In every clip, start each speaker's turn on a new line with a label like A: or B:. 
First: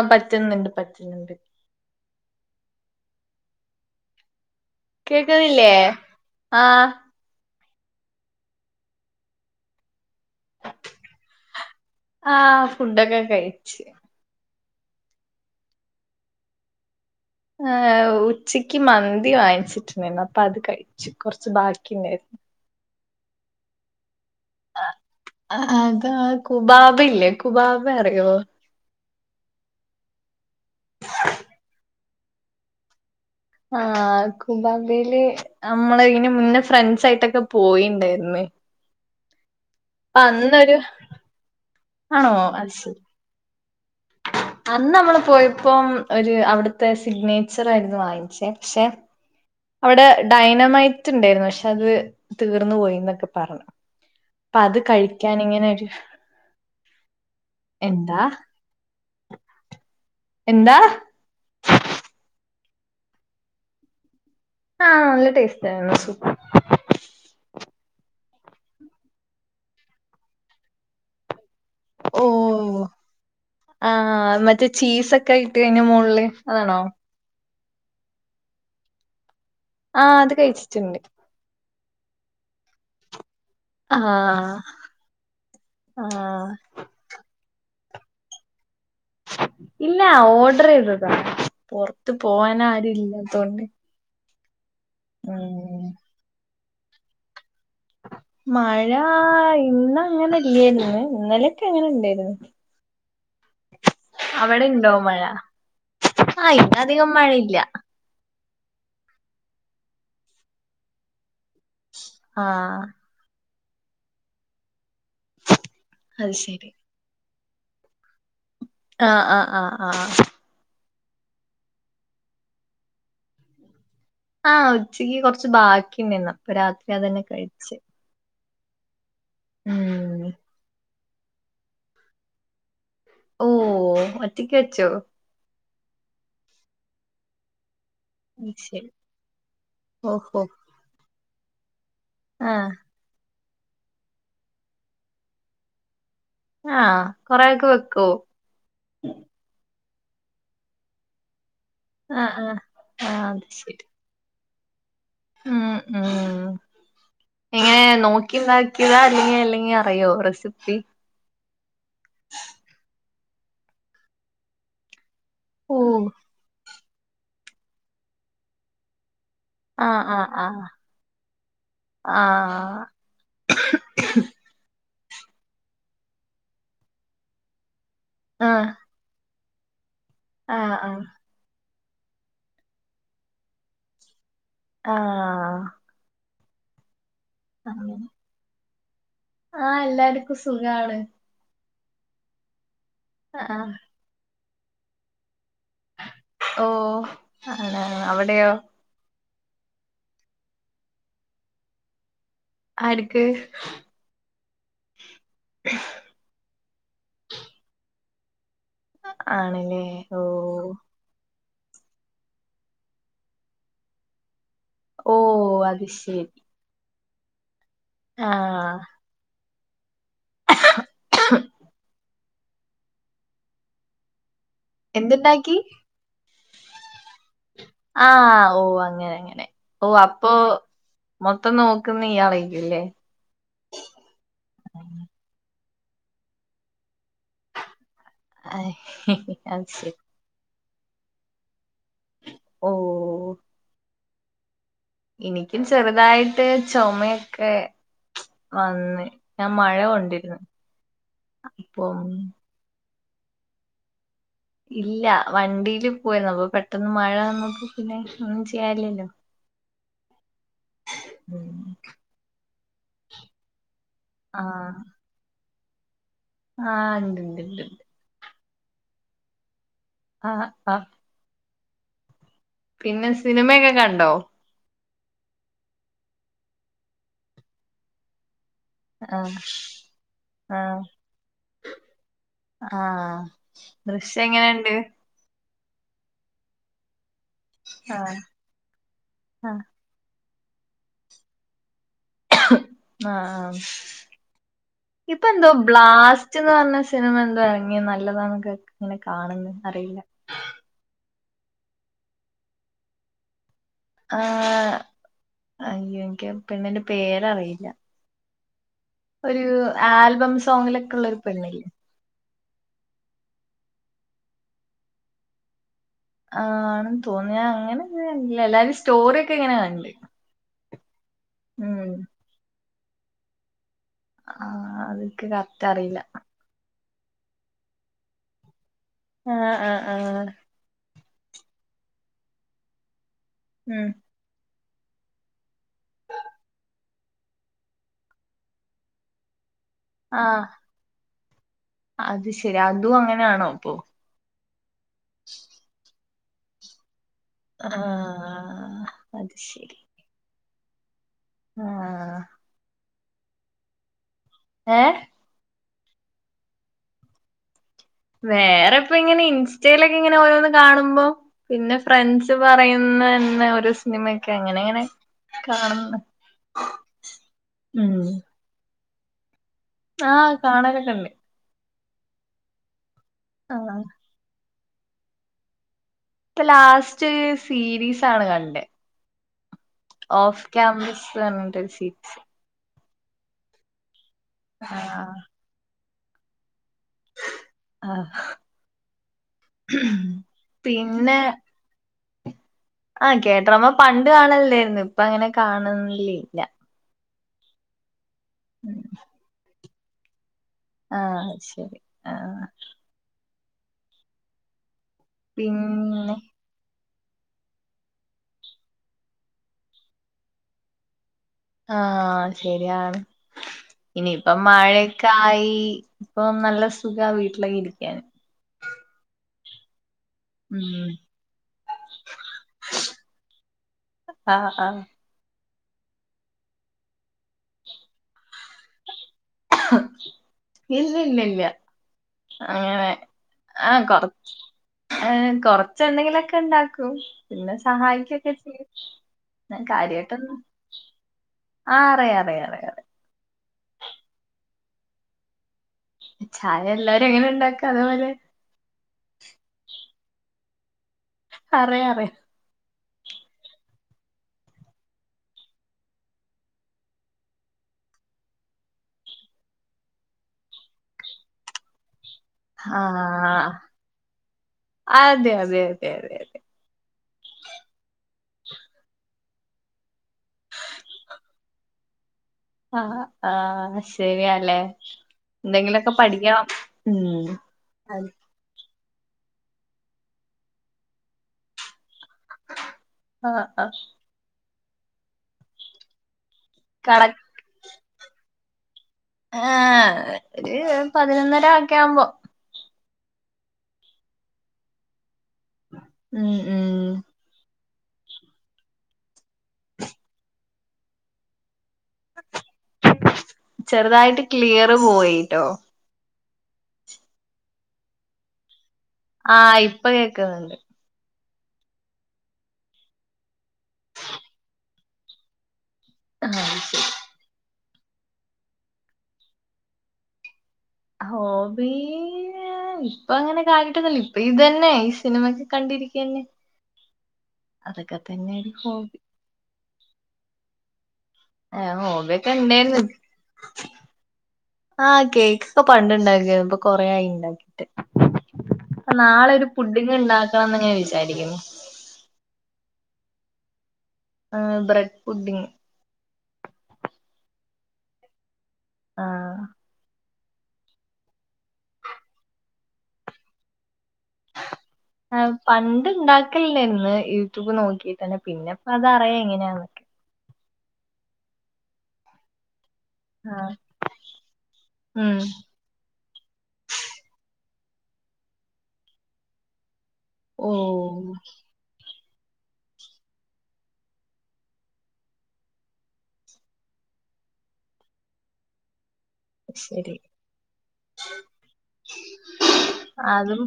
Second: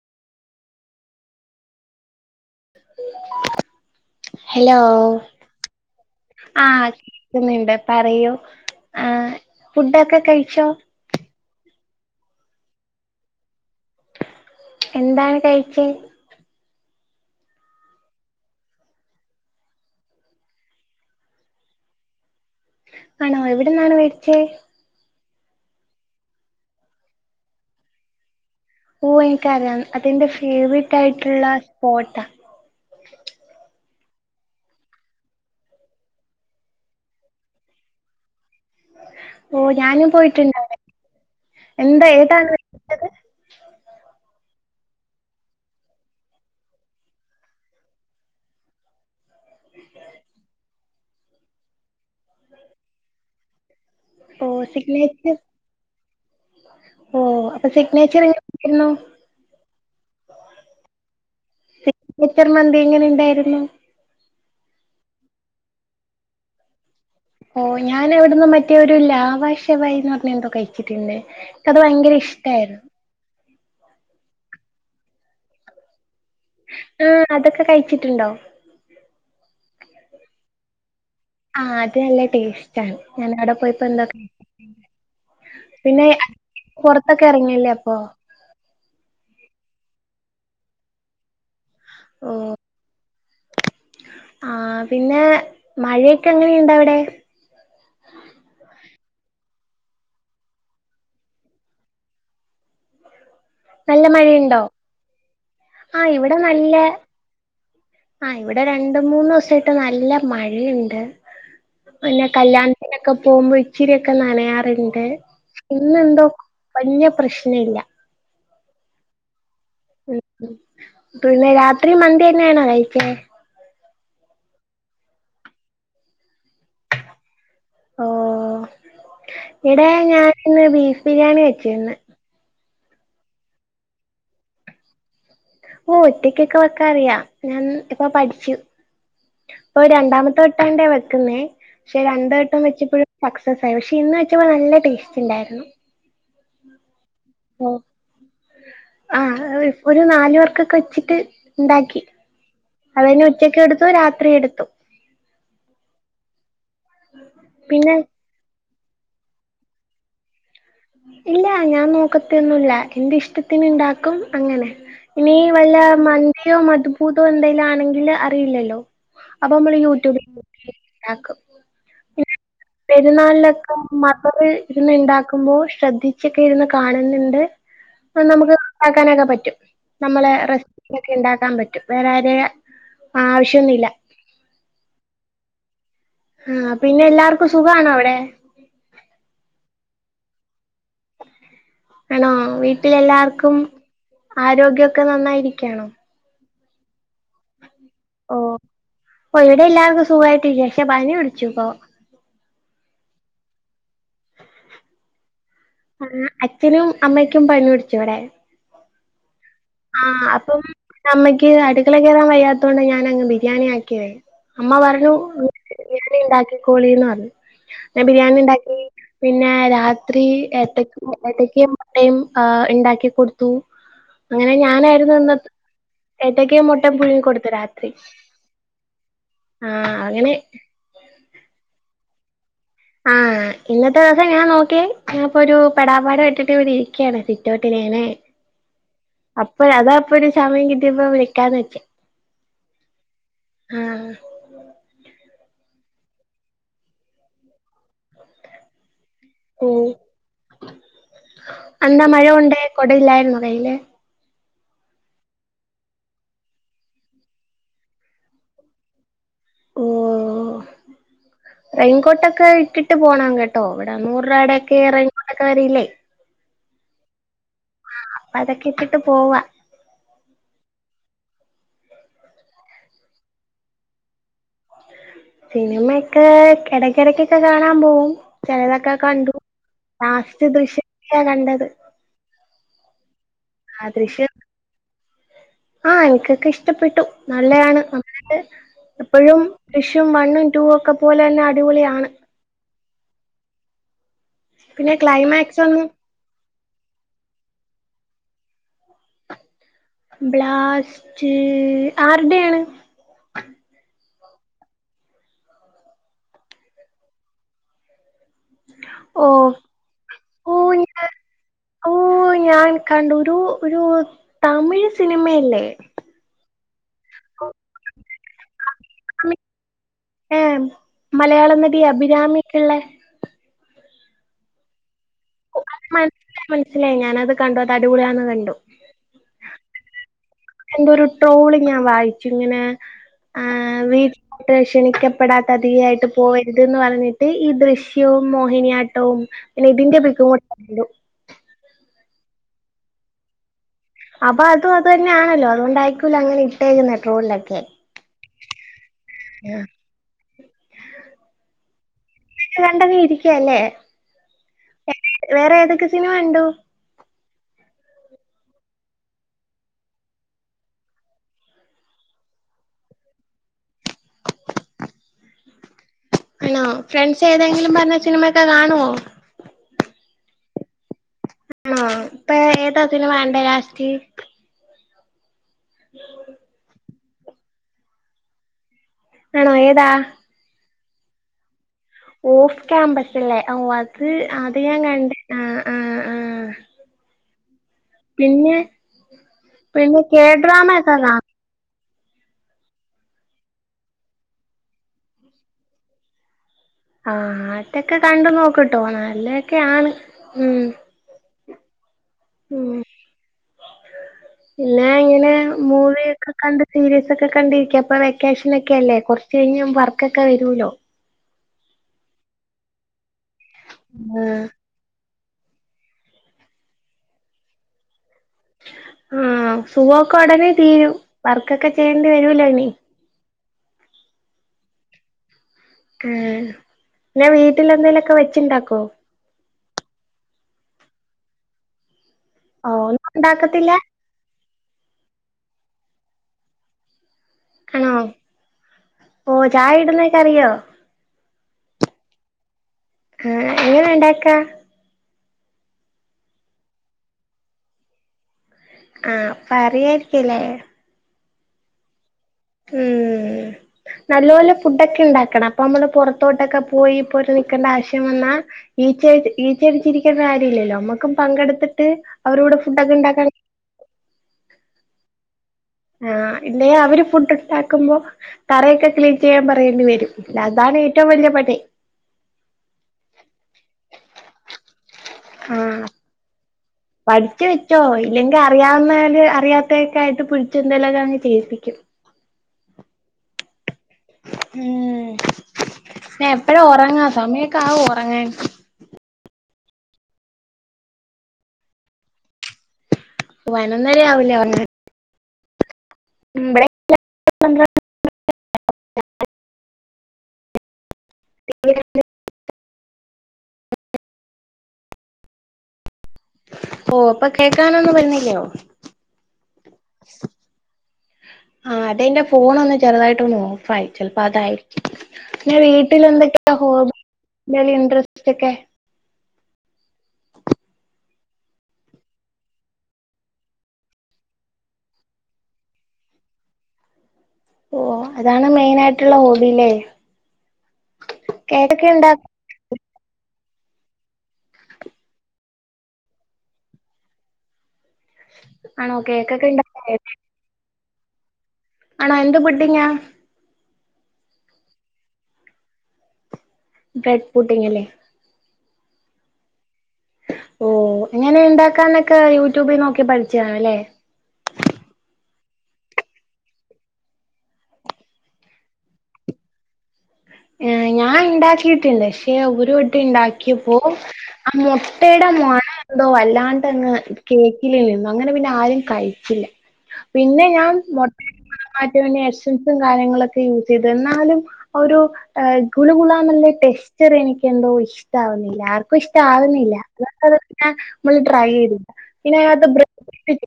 A: ആ പറ്റുന്നുണ്ട് പറ്റുന്നുണ്ട്
B: ഹലോ
A: കേക്കുന്നില്ലേ
B: ആഹ് കേൾക്കുന്നുണ്ട് പറയൂ ആഹ് ഫുഡൊക്കെ കഴിച്ചോ
A: ആഹ് ഫുഡൊക്കെ കഴിച്ചു
B: എന്താണ് കഴിച്ചെ
A: ഉച്ചക്ക് മന്തി വാങ്ങിച്ചിട്ടുണ്ടായിരുന്നു അപ്പ അത് കഴിച്ചു കൊറച്ച് ബാക്കി ഉണ്ടായിരുന്നു
B: ആണോ എവിടെ നിന്നാണ് മേടിച്ചത്
A: അതാ കുബാബ് ഇല്ലേ കുബാബ് അറിയോ
B: ഓ എനിക്കറിയാം അതെന്റെ ഫേവറേറ്റ് ആയിട്ടുള്ള സ്പോട്ടാ
A: ആഹ് കുബാബയില് നമ്മള്. ഇങ്ങനെ മുന്നേ ഫ്രണ്ട്സായിട്ടൊക്കെ പോയീണ്ടായിരുന്നു
B: ഓ ഞാനും പോയിട്ടുണ്ട് അവിടെ
A: അന്നൊരു
B: എന്താ
A: ആണോ
B: ഏതാണ് കഴിച്ചത്
A: അന്ന് നമ്മള് പോയപ്പോം ഒരു അവിടുത്തെ സിഗ്നേച്ചർ ആയിരുന്നു വാങ്ങിച്ചേ പക്ഷെ അവിടെ ഡൈനമൈറ്റ് ഉണ്ടായിരുന്നു പക്ഷെ അത് തീർന്നു പോയിന്നൊക്കെ പറഞ്ഞു
B: ഓ
A: അപ്പ അത്
B: സിഗ്നേച്ചർ
A: കഴിക്കൻ ഇങ്ങനെരു
B: ഓ അപ്പൊ സിഗ്നേച്ചർ എങ്ങനെ [inaudible] ന്നോ
A: എന്താ
B: സിഗ്നേച്ചർ മന്തി എങ്ങനെ ഉണ്ടായിരുന്നു
A: ആഹ് നല്ല ടേസ്റ്റ് ആയിരുന്നു സൂപ്പർ
B: ഓ ഞാൻ അവിട്ന്ന് മറ്റേ ഒരു ലാവ ശവായിന്ന് പറഞ്ഞ എന്തോ കഴിച്ചിട്ടുണ്ട് അത് ഭയങ്കര ഇഷ്ടമായിരുന്നു
A: ഓഹ് ആഹ് മറ്റേ ചീസൊക്കെ ഇട്ട് കഴിഞ്ഞ മുകളിൽ അതാണോ
B: ആ അതൊക്കെ കഴിച്ചിട്ടുണ്ടോ
A: ആഹ് അത് കഴിച്ചിട്ടുണ്ട്
B: ആഹ് അത് നല്ല ടേസ്റ്റ് ആണ് ഞാന് അവിടെ പോയി ഇപ്പ എന്തേ
A: ആഹ്
B: [inaudible] പിന്നെ
A: ആഹ്
B: പുറത്തൊക്കെ ഇറങ്ങില്ലേ അപ്പൊ
A: ഇല്ല ഓർഡർ ചെയ്തതാ പൊറത്ത് പോകാന ആരും ഇല്ലാത്തോണ്ട്
B: ആ പിന്നെ
A: ഉം
B: മഴയൊക്കെ എങ്ങനെയുണ്ട് അവിടെ
A: മഴ ഇന്ന് അങ്ങനെ ഇല്ലായിരുന്നു ഇന്നലൊക്കെ അങ്ങനെ ഇണ്ടായിരുന്നു
B: നല്ല മഴയുണ്ടോ
A: അവിടെ ഇണ്ടോ മഴ
B: ആഹ് ഇവിടെ
A: ആ
B: നല്ല
A: ഇന്ന് അധികം മഴയില്ല
B: ആഹ് ഇവിടെ രണ്ടു മൂന്ന് ദിവസമായിട്ട് നല്ല മഴയുണ്ട് പിന്നെ
A: ആഹ്
B: കല്യാണത്തിനൊക്കെ പോകുമ്പോ ഇച്ചിരിയൊക്കെ നനയാറുണ്ട് ഇന്നെന്തോ
A: അത് ശരി
B: വലിയ പ്രശ്നം ഇല്ല
A: ആഹ് ആഹ് ആഹ് ആഹ്
B: ഉം പിന്നെ രാത്രിയും മന്തി തന്നെ ആണോ കഴിച്ചെ
A: ആഹ് ഉച്ചക്കി കൊറച്ച് ബാക്കിണ്ടെയ്ന് അപ്പൊ രാത്രി അതന്നെ കഴിച്ച്
B: ഓഹ് ഇവടെ
A: ഉം
B: ഞാനിന്ന് ബീഫ് ബിരിയാണി വെച്ചിര്ന്ന്
A: ഓഹ് ഒറ്റക്ക് വെച്ചോ?
B: ഓഹ് ഒറ്റക്കൊക്കെ വെക്കാൻ അറിയാ ഞാൻ ഇപ്പൊ
A: അത്
B: പഠിച്ചു.
A: ശരി
B: ഇപ്പൊ രണ്ടാമത്തെ
A: ഓഹോ
B: വട്ടാണ്ടെ വെക്കുന്നേ പക്ഷെ രണ്ടു
A: ആ
B: വട്ടം വെച്ചപ്പോഴും സക്സസ് ആയി. പക്ഷെ ഇന്ന് വെച്ചപ്പോ നല്ല ടേസ്റ്റുണ്ടായിര്ന്നു.
A: ആഹ് കൊറേ ഒക്കെ വെക്കും
B: ആഹ് ഇപ്പൊരു നാലു പേർക്കൊക്കെ വെച്ചിട്ട് ഇണ്ടാക്കി
A: ആ ആ
B: അത്
A: ആ
B: തന്നെ
A: ശരി
B: ഉച്ചക്കെടുത്തു രാത്രിയെടുത്തു.
A: ഉം ഉം എങ്ങനെ
B: പിന്നെ
A: നോക്കി നോക്കി ഇണ്ടാക്കിയതാ അല്ലെങ്കി അല്ലെങ്കി അറിയോ റെസിപ്പി?
B: ഇല്ലാ ഞാൻ നോക്കത്തെയൊന്നുല്ല എന്റെ ഇഷ്ട്ടത്തിന് ഇണ്ടാക്കും അങ്ങനെ. ഇനി വല്ല
A: ഓ
B: മന്തിയോ, മത്‌ബൂത്തോ എന്തെങ്കിലാണെങ്കില് അറിയില്ലല്ലോ അപ്പൊ നമ്മള്
A: ആ ആ
B: യൂട്യൂബിൽ
A: ആ
B: നോക്കി ഇണ്ടാക്കും.
A: ആ
B: പിന്നെ പെ പെരുന്നാൾനൊക്കെ മദറ് ഇര്ന്ന് ഇണ്ടാക്കുമ്പോ ശ്രദ്ധിച്ചൊക്കെ ഇരുന്ന് കാണുന്നുണ്ട്. അപ്പൊ
A: ആ
B: നമുക്ക് ഇണ്ടാക്കാനൊക്കെ പറ്റും. നമ്മളെ
A: ആ
B: റെസിപ്പിയിലൊക്കെ
A: ആ
B: ഇണ്ടാക്കാൻ പറ്റും. വേറെ ആരെയും ആവിശ്യൊന്നുല്ല.
A: ആഹ്
B: ആഹ് പിന്നെ എല്ലാർക്കും സുഖാണോ അവ്ടെ?
A: ആഹ് എല്ലാർക്കും സുഖാണ്.
B: ആണോ?
A: ആ
B: വീട്ടിലെല്ലാവർക്കും ആരോഗ്യം ഒക്കെ നന്നായിരിക്കാണോ?
A: ഓഹ് ആണ് ആണ് അവിടെയോ?
B: ഓഹ് ഓഹ് ഇവിടെ എല്ലാവർക്കും സുഖായിട്ടിരിക്ക പക്ഷേ പനി പിടിച്ചു ഇപ്പോ
A: ആര്ക്ക്?
B: ആഹ് അച്ഛനും അമ്മക്കും പനി പിടിച്ചു ഇവടെ.
A: ആണ്ല്ലേ?
B: ആഹ് അപ്പം എന്റെ അമ്മക്ക് അടുക്കള കേറാൻ വയ്യാത്തോണ്ട ഞാനങ്ങ് ബിരിയാണി ആക്കിയതെ. അമ്മ പറഞ്ഞു
A: ഓ അത്
B: ഞാന്
A: ശരി
B: ഇണ്ടാക്കി കോളീന്ന് പറഞ്ഞു ഞാ ബിരിയാണി ഇണ്ടാക്കി
A: ആഹ്
B: പിന്നെ രാത്രി- ത്രി ഏത്ത ഏത്തക്കെയും മുട്ടയും ഇണ്ടാക്കി കൊടുത്തു. അങ്ങനെ ഞാനായിരുന്നു ഇന്നത്തെ
A: എന്തുണ്ടാക്കി
B: ഏത്തക്കേം മുട്ടയും പുഴുങ്ങി കൊടുത്തു രാത്രി.
A: ആഹ് ഓ അങ്ങനെ അങ്ങനെ ഓ
B: ആഹ് അങ്ങനെ
A: അപ്പൊ മൊത്തം നോക്കുന്നെ ഇയാളേക്കുല്ലേ?
B: ആഹ് ഇന്നത്തെ ദിവസം ഞാൻ നോക്കി ഞാ ഇപ്പൊരു പെടാപാട് പെട്ടിട്ട് ഇവിടിരിക്കാണ് സിറ്റൗട്ടില്ങ്ങനെ
A: അയ് അഹ് ശരി
B: ഇപ്പൊരു സമയം കിട്ടിയപ്പോ വിളിക്കാന്ന് വെച്ച്.
A: ഓഹോ
B: ആഹ്
A: ഇനിക്കും ചെറുതായിട്ട് ചൊമയൊക്കെ വന്ന്. ഞാൻ മഴ
B: ഉം
A: കൊണ്ടിര്ന്ന്. അപ്പം
B: അന്നാ മഴ കൊണ്ടേ കൊടയില്ലായിരുന്നോ കയ്യില്?
A: ഇല്ല വണ്ടിയില് പോവായിര്ന്നു അപ്പൊ പെട്ടെന്ന് മഴ വന്നപ്പോ പിന്നെ ഒന്നും ചെയ്യാനില്ലല്ലോ?
B: റെയിൻ കോട്ടൊക്കെ ഇട്ടിട്ടി പോണം കേട്ടോ? ഇവിടെ നൂറ്
A: ആഹ്
B: രൂപായിടൊക്കെ റെയിൻ കോട്ടക്കെ വരില്ലേ
A: ആഹ് ഇണ്ട്ണ്ട്ണ്ട്ണ്ട്.
B: അതൊക്ക് ഇട്ടിട്ട് പോവാ.
A: ആഹ് ആഹ് പിന്നെ സിനിമയൊക്കെ കണ്ടോ?
B: സിനിമയൊക്കെ എടക്കെടക്ക് ഒക്കെ കാണാൻ പോകും ചെലതൊക്കെ ഒക്കെ കണ്ടു
A: ആഹ്
B: ലാസ്റ്റ്
A: ആഹ്
B: ദൃശ്യം ത്രീയാ കണ്ടത്.
A: ആഹ് ദൃശ്യം എങ്ങനെണ്ട്
B: ആഹ് എനിക്കൊക്കെ ഇഷ്ടപ്പെട്ടു നല്ലതാണ്
A: ആഹ്
B: [unintelligible] എപ്പഴും
A: ആഹ്
B: ദൃശ് റ്റും വണ്ണും ടു ഒക്കെ പോലെന്നെ അടിപൊളിയാണ്.
A: ആഹ് ആഹ്
B: പിന്നെ
A: ഇപ്പൊ എന്തോ
B: ക്ലൈമാക്സ് ഒന്ന്
A: ബ്ലാസ് റ്റ്ന്ന് പർഞ്ഞ സിനിമ എന്തോ എർങ്ങി നല്ലതാന്നൊക്കെ ഇങ്ങനെ കാണ്ന്ന് അറിയില്ല.
B: ബ്ലാസ്റ്റ് ആര്ടെയാണ്
A: ആഹ് അയ്യോ എനിക്ക് ആ പെണ്ണിന്റെ പേരറിയില്ല ഒരു
B: ഓഹ്
A: ആൽബം സോങ്ങിലൊക്കെ ഉള്ള
B: ഞാൻ
A: ഒരു പെണ്ണില്ലേ
B: ഓഹ് ഞാൻ കണ്ടു ഒരു ഒരു തമിഴ് സിനിമയല്ലേ?
A: ആഹ് ആണെന്ന് തോന്ന് ഞാൻ അങ്ങനെങ്ങന [unintelligible] എല്ലാരും സ്റ്റോറിയൊക്കെ ഇങ്ങനെ കണ്ട്.
B: ഏഹ് മലയാളം നടി
A: ഉം
B: അഭിരാമിക്കള്ള
A: ആഹ് ൻക്ക് കറക്റ്റ് അറീല്ല
B: മൻസ്സിലായി ഞാനത് കണ്ടു അത് അടിപൊളിയാന്ന് കണ്ടു
A: ആഹ് ആഹ് ആഹ്
B: എന്തോ ഒരു ട്രോള് ഞാ വായിച്ചു ഇങ്ങനെ ആ
A: ഉം
B: വീ ട്ട് ക്ഷണിക്കപ്പെടാത്തതിയായിട്ട് പോവര്ത്ന്ന് പർഞ്ഞിട്ട് ഈ ദൃശ്യവും മോഹിനിയാട്ടവും പിന്നെ ഇതിന്റെ പിക്കും കൂടെ
A: ആഹ്
B: കണ്ടു
A: അത് ശെരി അതും അങ്ങനാണോ അപ്പൊ
B: അപ്പ അതും അതുതന്നെയാണല്ലോ അതുകൊണ്ടായിരിക്കൂലോ അങ്ങനെ ഇട്ടേക്കുന്ന ട്രോൾലൊക്കെ
A: ആഹ് അത്
B: ആ,
A: ശരി ആഹ്
B: കണ്ടങ്ങ് ഇരിക്കാല്ലേ
A: ഏഹ്
B: വേറെ ഏതൊക്കെ സിനിമ കണ്ടു
A: വേറെ പ്പങ്ങനെ ഇൻസ്റ്റയിലക്കെ ഇങ്ങനെ ഓരോന്ന് കാണുമ്പൊ പിന്നെ ഫ്രണ്ട്സ് പറയുന്നര്ന്ന ഓരോ സിനിമയൊക്കെ അങ്ങനെ അങ്ങനെ കാണ്ന്നു.
B: ആണോ ഫ്രണ്ട്സ് ഏതെങ്കിലും പറഞ്ഞ സിനിമയൊക്കെ കാണോ?
A: ആഹ് കാണാലൊക്കെണ്ട്
B: ആണോ ഇപ്പ ഏ ഏതാ സിനിമ കണ്ടേ
A: ആഹ്
B: ലാസ്റ്റ്
A: ഇപ്പ ലാസ്റ്റ് സീരീസാണ് കണ്ടേ
B: ആണോ ഏതാ?
A: ഓഫ് ക്യാമ്പസ്‌ ന്നർഞ്ഞ്‌ട്ടൊരു സീരിസ്
B: ഓഫ് ക്യാമ്പസല്ലേ ഓ അത് അത് ഞാൻ കണ്ട്
A: ആഹ്
B: ആഹ് ആഹ് ആഹ്
A: ആഹ്
B: പിന്നെ പിന്നെ കേട്രാമക്കെ കാ
A: പിന്നെ ആഹ് കേഡ്രാമ പണ്ട് കാണല്ലേര്ന്ന് ഇപ്പ അങ്ങനെ കാണ്ല്ലില്ല
B: ആഹ് അതൊക്കെ കണ്ടു നോക്ക്ട്ടോ നല്ലൊക്കെ ആണ് ഉം
A: ആഹ് ശരി ആഹ്
B: ഉം പിന്നെ എങ്ങനെ
A: പിന്നെ
B: മൂവിയൊക്കെ കണ്ട് സീരിസ് ഒക്കെ കണ്ടിരിക്ക ഇപ്പൊ വെക്കേഷൻ ഒക്കെ അല്ലേ കൊർച്ച് കഴിഞ്ഞ് വർക്കൊക്കെ വരൂല്ലോ
A: ആഹ് ശരിയാണ് ഇനിയിപ്പം
B: ആ
A: മഴ ക്കായി ഇപ്പം നല്ല സുഖ വീട്ട്ലൊക്കെ ഇരിക്കാന്
B: ഉം സുഖൊക്കെ ഒടനെ
A: ഉം
B: തീരും. വർക്കൊക്കെ ചെയ്യേണ്ടി വരുവല്ലോ ഇനി.
A: ആഹ് ആഹ്
B: ഏഹ് പിന്നെ വീട്ടിലെന്തേലൊക്കെ വെച്ച്ണ്ടാക്കോ?
A: ഇല്ലല്ലല്ല
B: ഓ
A: അങ്ങനെ
B: ഒന്നും
A: ആ
B: ഉണ്ടാക്കത്തില്ല
A: കൊറച്ച് ഏ കൊറച്ചെന്തെങ്കിലൊക്കെ ണ്ടാക്കും പിന്നെ
B: ആണോ
A: സഹായിക്കൊക്കെ ചെയ്യും
B: ഓ
A: ഞാൻ
B: ചായ ഇടുന്നൊക്കെ
A: കാര്യായ്ട്ടൊന്നും
B: അറിയോ
A: ആ അറിയ അറിയ അറിയ
B: ആ എങ്ങനെ ണ്ടാക്കാ
A: ചായ എല്ലാരും എങ്ങനെ ണ്ടാക്കാ അതേപോലെ
B: ആ അപ്പ അറിയായിരിക്കുല്ലേ
A: അറിയാം അറിയ [inaudible]
B: നല്ലോലം ഫുഡൊക്കെ ണ്ടാക്കണം അപ്പൊ നമ്മള് പുറത്തോട്ടൊക്കെ പോയി ഇപ്പോ ഒരു നിൽക്കണ്ട ആവശ്യം വന്നാ ഈച്ച ഈച്ചടിച്ചിരിക്കേണ്ട കാര്യമില്ലല്ലോ നമ്മക്കും പങ്കെടുത്തിട്ട് അവരോട് ഫുഡ് ഒക്കെ ഉണ്ടാക്കാൻ
A: ആഹ് അതെ വേം
B: ആ ഇല്ലേ അവര് ഫുഡ് ട്ടാക്കുമ്പോ തറയൊക്കെ ക്ലീൻ ചെയ്യാൻ പറയേണ്ടി വരും അതാണ് ഏറ്റവും വലിയ പണി
A: ആ ആ ശരിയാല്ലേ
B: ആഹ്
A: എന്തെങ്കിലൊക്കെ പഠിയ് ക്കണം ഉം
B: അറിയാവുന്നവര് അറിയാത്ത ഒക്കെ ആയിട്ട് പിടിച്ച് എന്തേലൊക്കെ അങ്ങ് ചെയ്യിപ്പിക്കും
A: ആഹ് ആഹ്
B: ഉം എപ്പഴാ
A: കട
B: ഉറങ്ങാ സമയൊക്കെ ആവോ ഉറങ്ങാൻ
A: ആ ഒരു പതിനൊന്നര ഒക്കേ ആവുമ്പോ
B: പതിനൊന്നരയാവൂലേ ഒർങ്ങാൻ
A: ഉം ഉം
B: [unintelligible] [unintelligible]
A: ചെറുതായിട്ട് ക്ലിയറ് പോയി ല്ലോ
B: ഓ അപ്പൊ കേക്കാനൊന്നും വരുന്നില്ലയോ
A: ആ ഇപ്പൊ കേക്കുന്നു
B: ആ അതെന്റെ ഫോൺ ഒന്ന് ചെറുതായിട്ട് ഒന്ന് ഓഫ് ആയി ചെലപ്പോ അതായിരിക്കും നിന്റെവീട്ടിൽ എന്തെക്കെ
A: ആഹ്
B: ഹോബി ഇനി ഇൻഡ്രസ്റ്റൊക്കെ [inaudible]
A: ഹോബീ നെ [unintelligible] ഇപ്പൊ അങ്ങനെ കാര്യയ്ട്ടൊന്നുല്ല ഇപ്പൊ ഇതന്നെ ഈ സിനിമൊക്കെ കണ്ടിരിക്കന്നേ
B: ഓ അതാണ്
A: ഒരു ഹോബി
B: മെയ്നായ്ട്ടുള്ള ഹോബില്ലേ
A: ആ
B: കേക്കൊക്കെ ഉണ്ടാക്ക
A: ഹോബിക്കെ ണ്ടേര്ന്ന് ആ കേക്കൊക്കെ പണ്ട് ണ്ടാക്കീന്നു ഇപ്പൊ കൊറേ ആയി ണ്ടാക്കീട്ട്
B: ആണോ
A: പ്പം നാളെരു
B: കേക്കൊക്കെ
A: പുഡിങ്
B: ഉണ്ടാക്ക
A: ണ്ടാക്കണംന്ന് ങ്ങനെ വിചാരിയ്ക്കുന്നു
B: ആണാ എന്ത് പുഢിങ്ങാ
A: ആ ബ്രഡ് പുഡിങ്ങ്
B: ബ്രെഡ് പുഡിങ് അല്ലേ
A: ആഹ്
B: ഓ എങ്ങനെ ണ്ടാക്കാന്നൊക്കെ യൂറ്റൂബിൽ നോക്കി പഠിച്ചാണും ല്ലേ
A: ആ പണ്ട് ണ്ടാക്കല്ണ്ടേര്ന്ന്‌ യൂറ്റൂബ് നോക്കീട്ടന്നെ പിന്നെപ്പ അത് അറിയാ എങ്ങനെയാന്ന്
B: ഏ ഞാൻ ണ്ടാക്കീട്ട്ണ്ട് പിന്നെ ഒരു വട്ടം
A: ആഹ്
B: ഉണ്ടാക്കിയപ്പോ ആ
A: ഉം
B: മുട്ടയുടെ മണം ന്തോ വല്ലാണ്ടങ്ങ് കേക്കിലേൽ നിന്നു അങ്ങനെ പിന്നെ ആരും കഴിച്ചില്ല പിന്നെ ഞാൻ
A: ഓഹ്
B: മൊട്ട് മാറ്റേ എസൻസും കാര്യങ്ങളൊക്കെ യൂസ് ചെയ്ത് എന്നാലും ഒരു എഹ് ഗുള് ഗുളാന്നുള്ള ടെസ്റ്ററ് എനിക്ക് എന്തോ ഇഷ്ടാവുന്നില്ലാ ഇപ്പൊ ഇഷ്ടം ആവുന്നില്ല
A: ശരി
B: [unintelligible] മ്മള് ട്രൈ ചെയ്തു പിന്നെ അതിനകത്ത് ബ്രഡ്
A: അതും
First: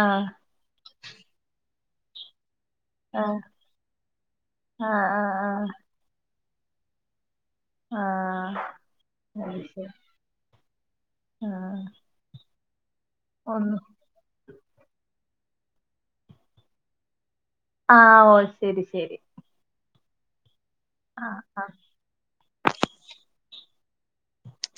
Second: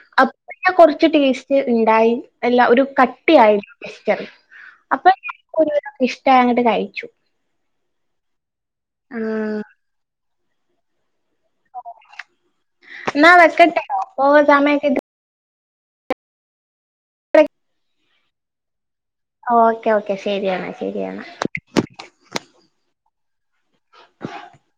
A: ആഹ്
B: അപ്പൊ ഞാൻ കൊറച്ച് ടേസ്റ്റ് ഉണ്ടായി എല്ലാം ഒരു
A: ആഹ്
B: കട്ടിയായി ടെസ്റ്റർ
A: ആഹ്
B: അപ്പൊ
A: ആഹ് ആഹ്
B: കുഞ്ഞിനും ഇഷ്ടായി അങ്ങട്ട് കഴിച്ചു
A: ആഹ്
B: ആ
A: അത് ശരി ആഹ്
B: ന്നാ
A: ഒന്ന്
B: വെക്കട്ടട്ടോ ഓവർ സമയക്കായിട്ട് [unintelligible]
A: ആഹ് ഒഹ് ശെരി ശെരി
B: ഓക്കെ ഓക്കെ ശരിയാണ് ശരിയാണ്
A: ആഹ് ആഹ്
B: [inaudible]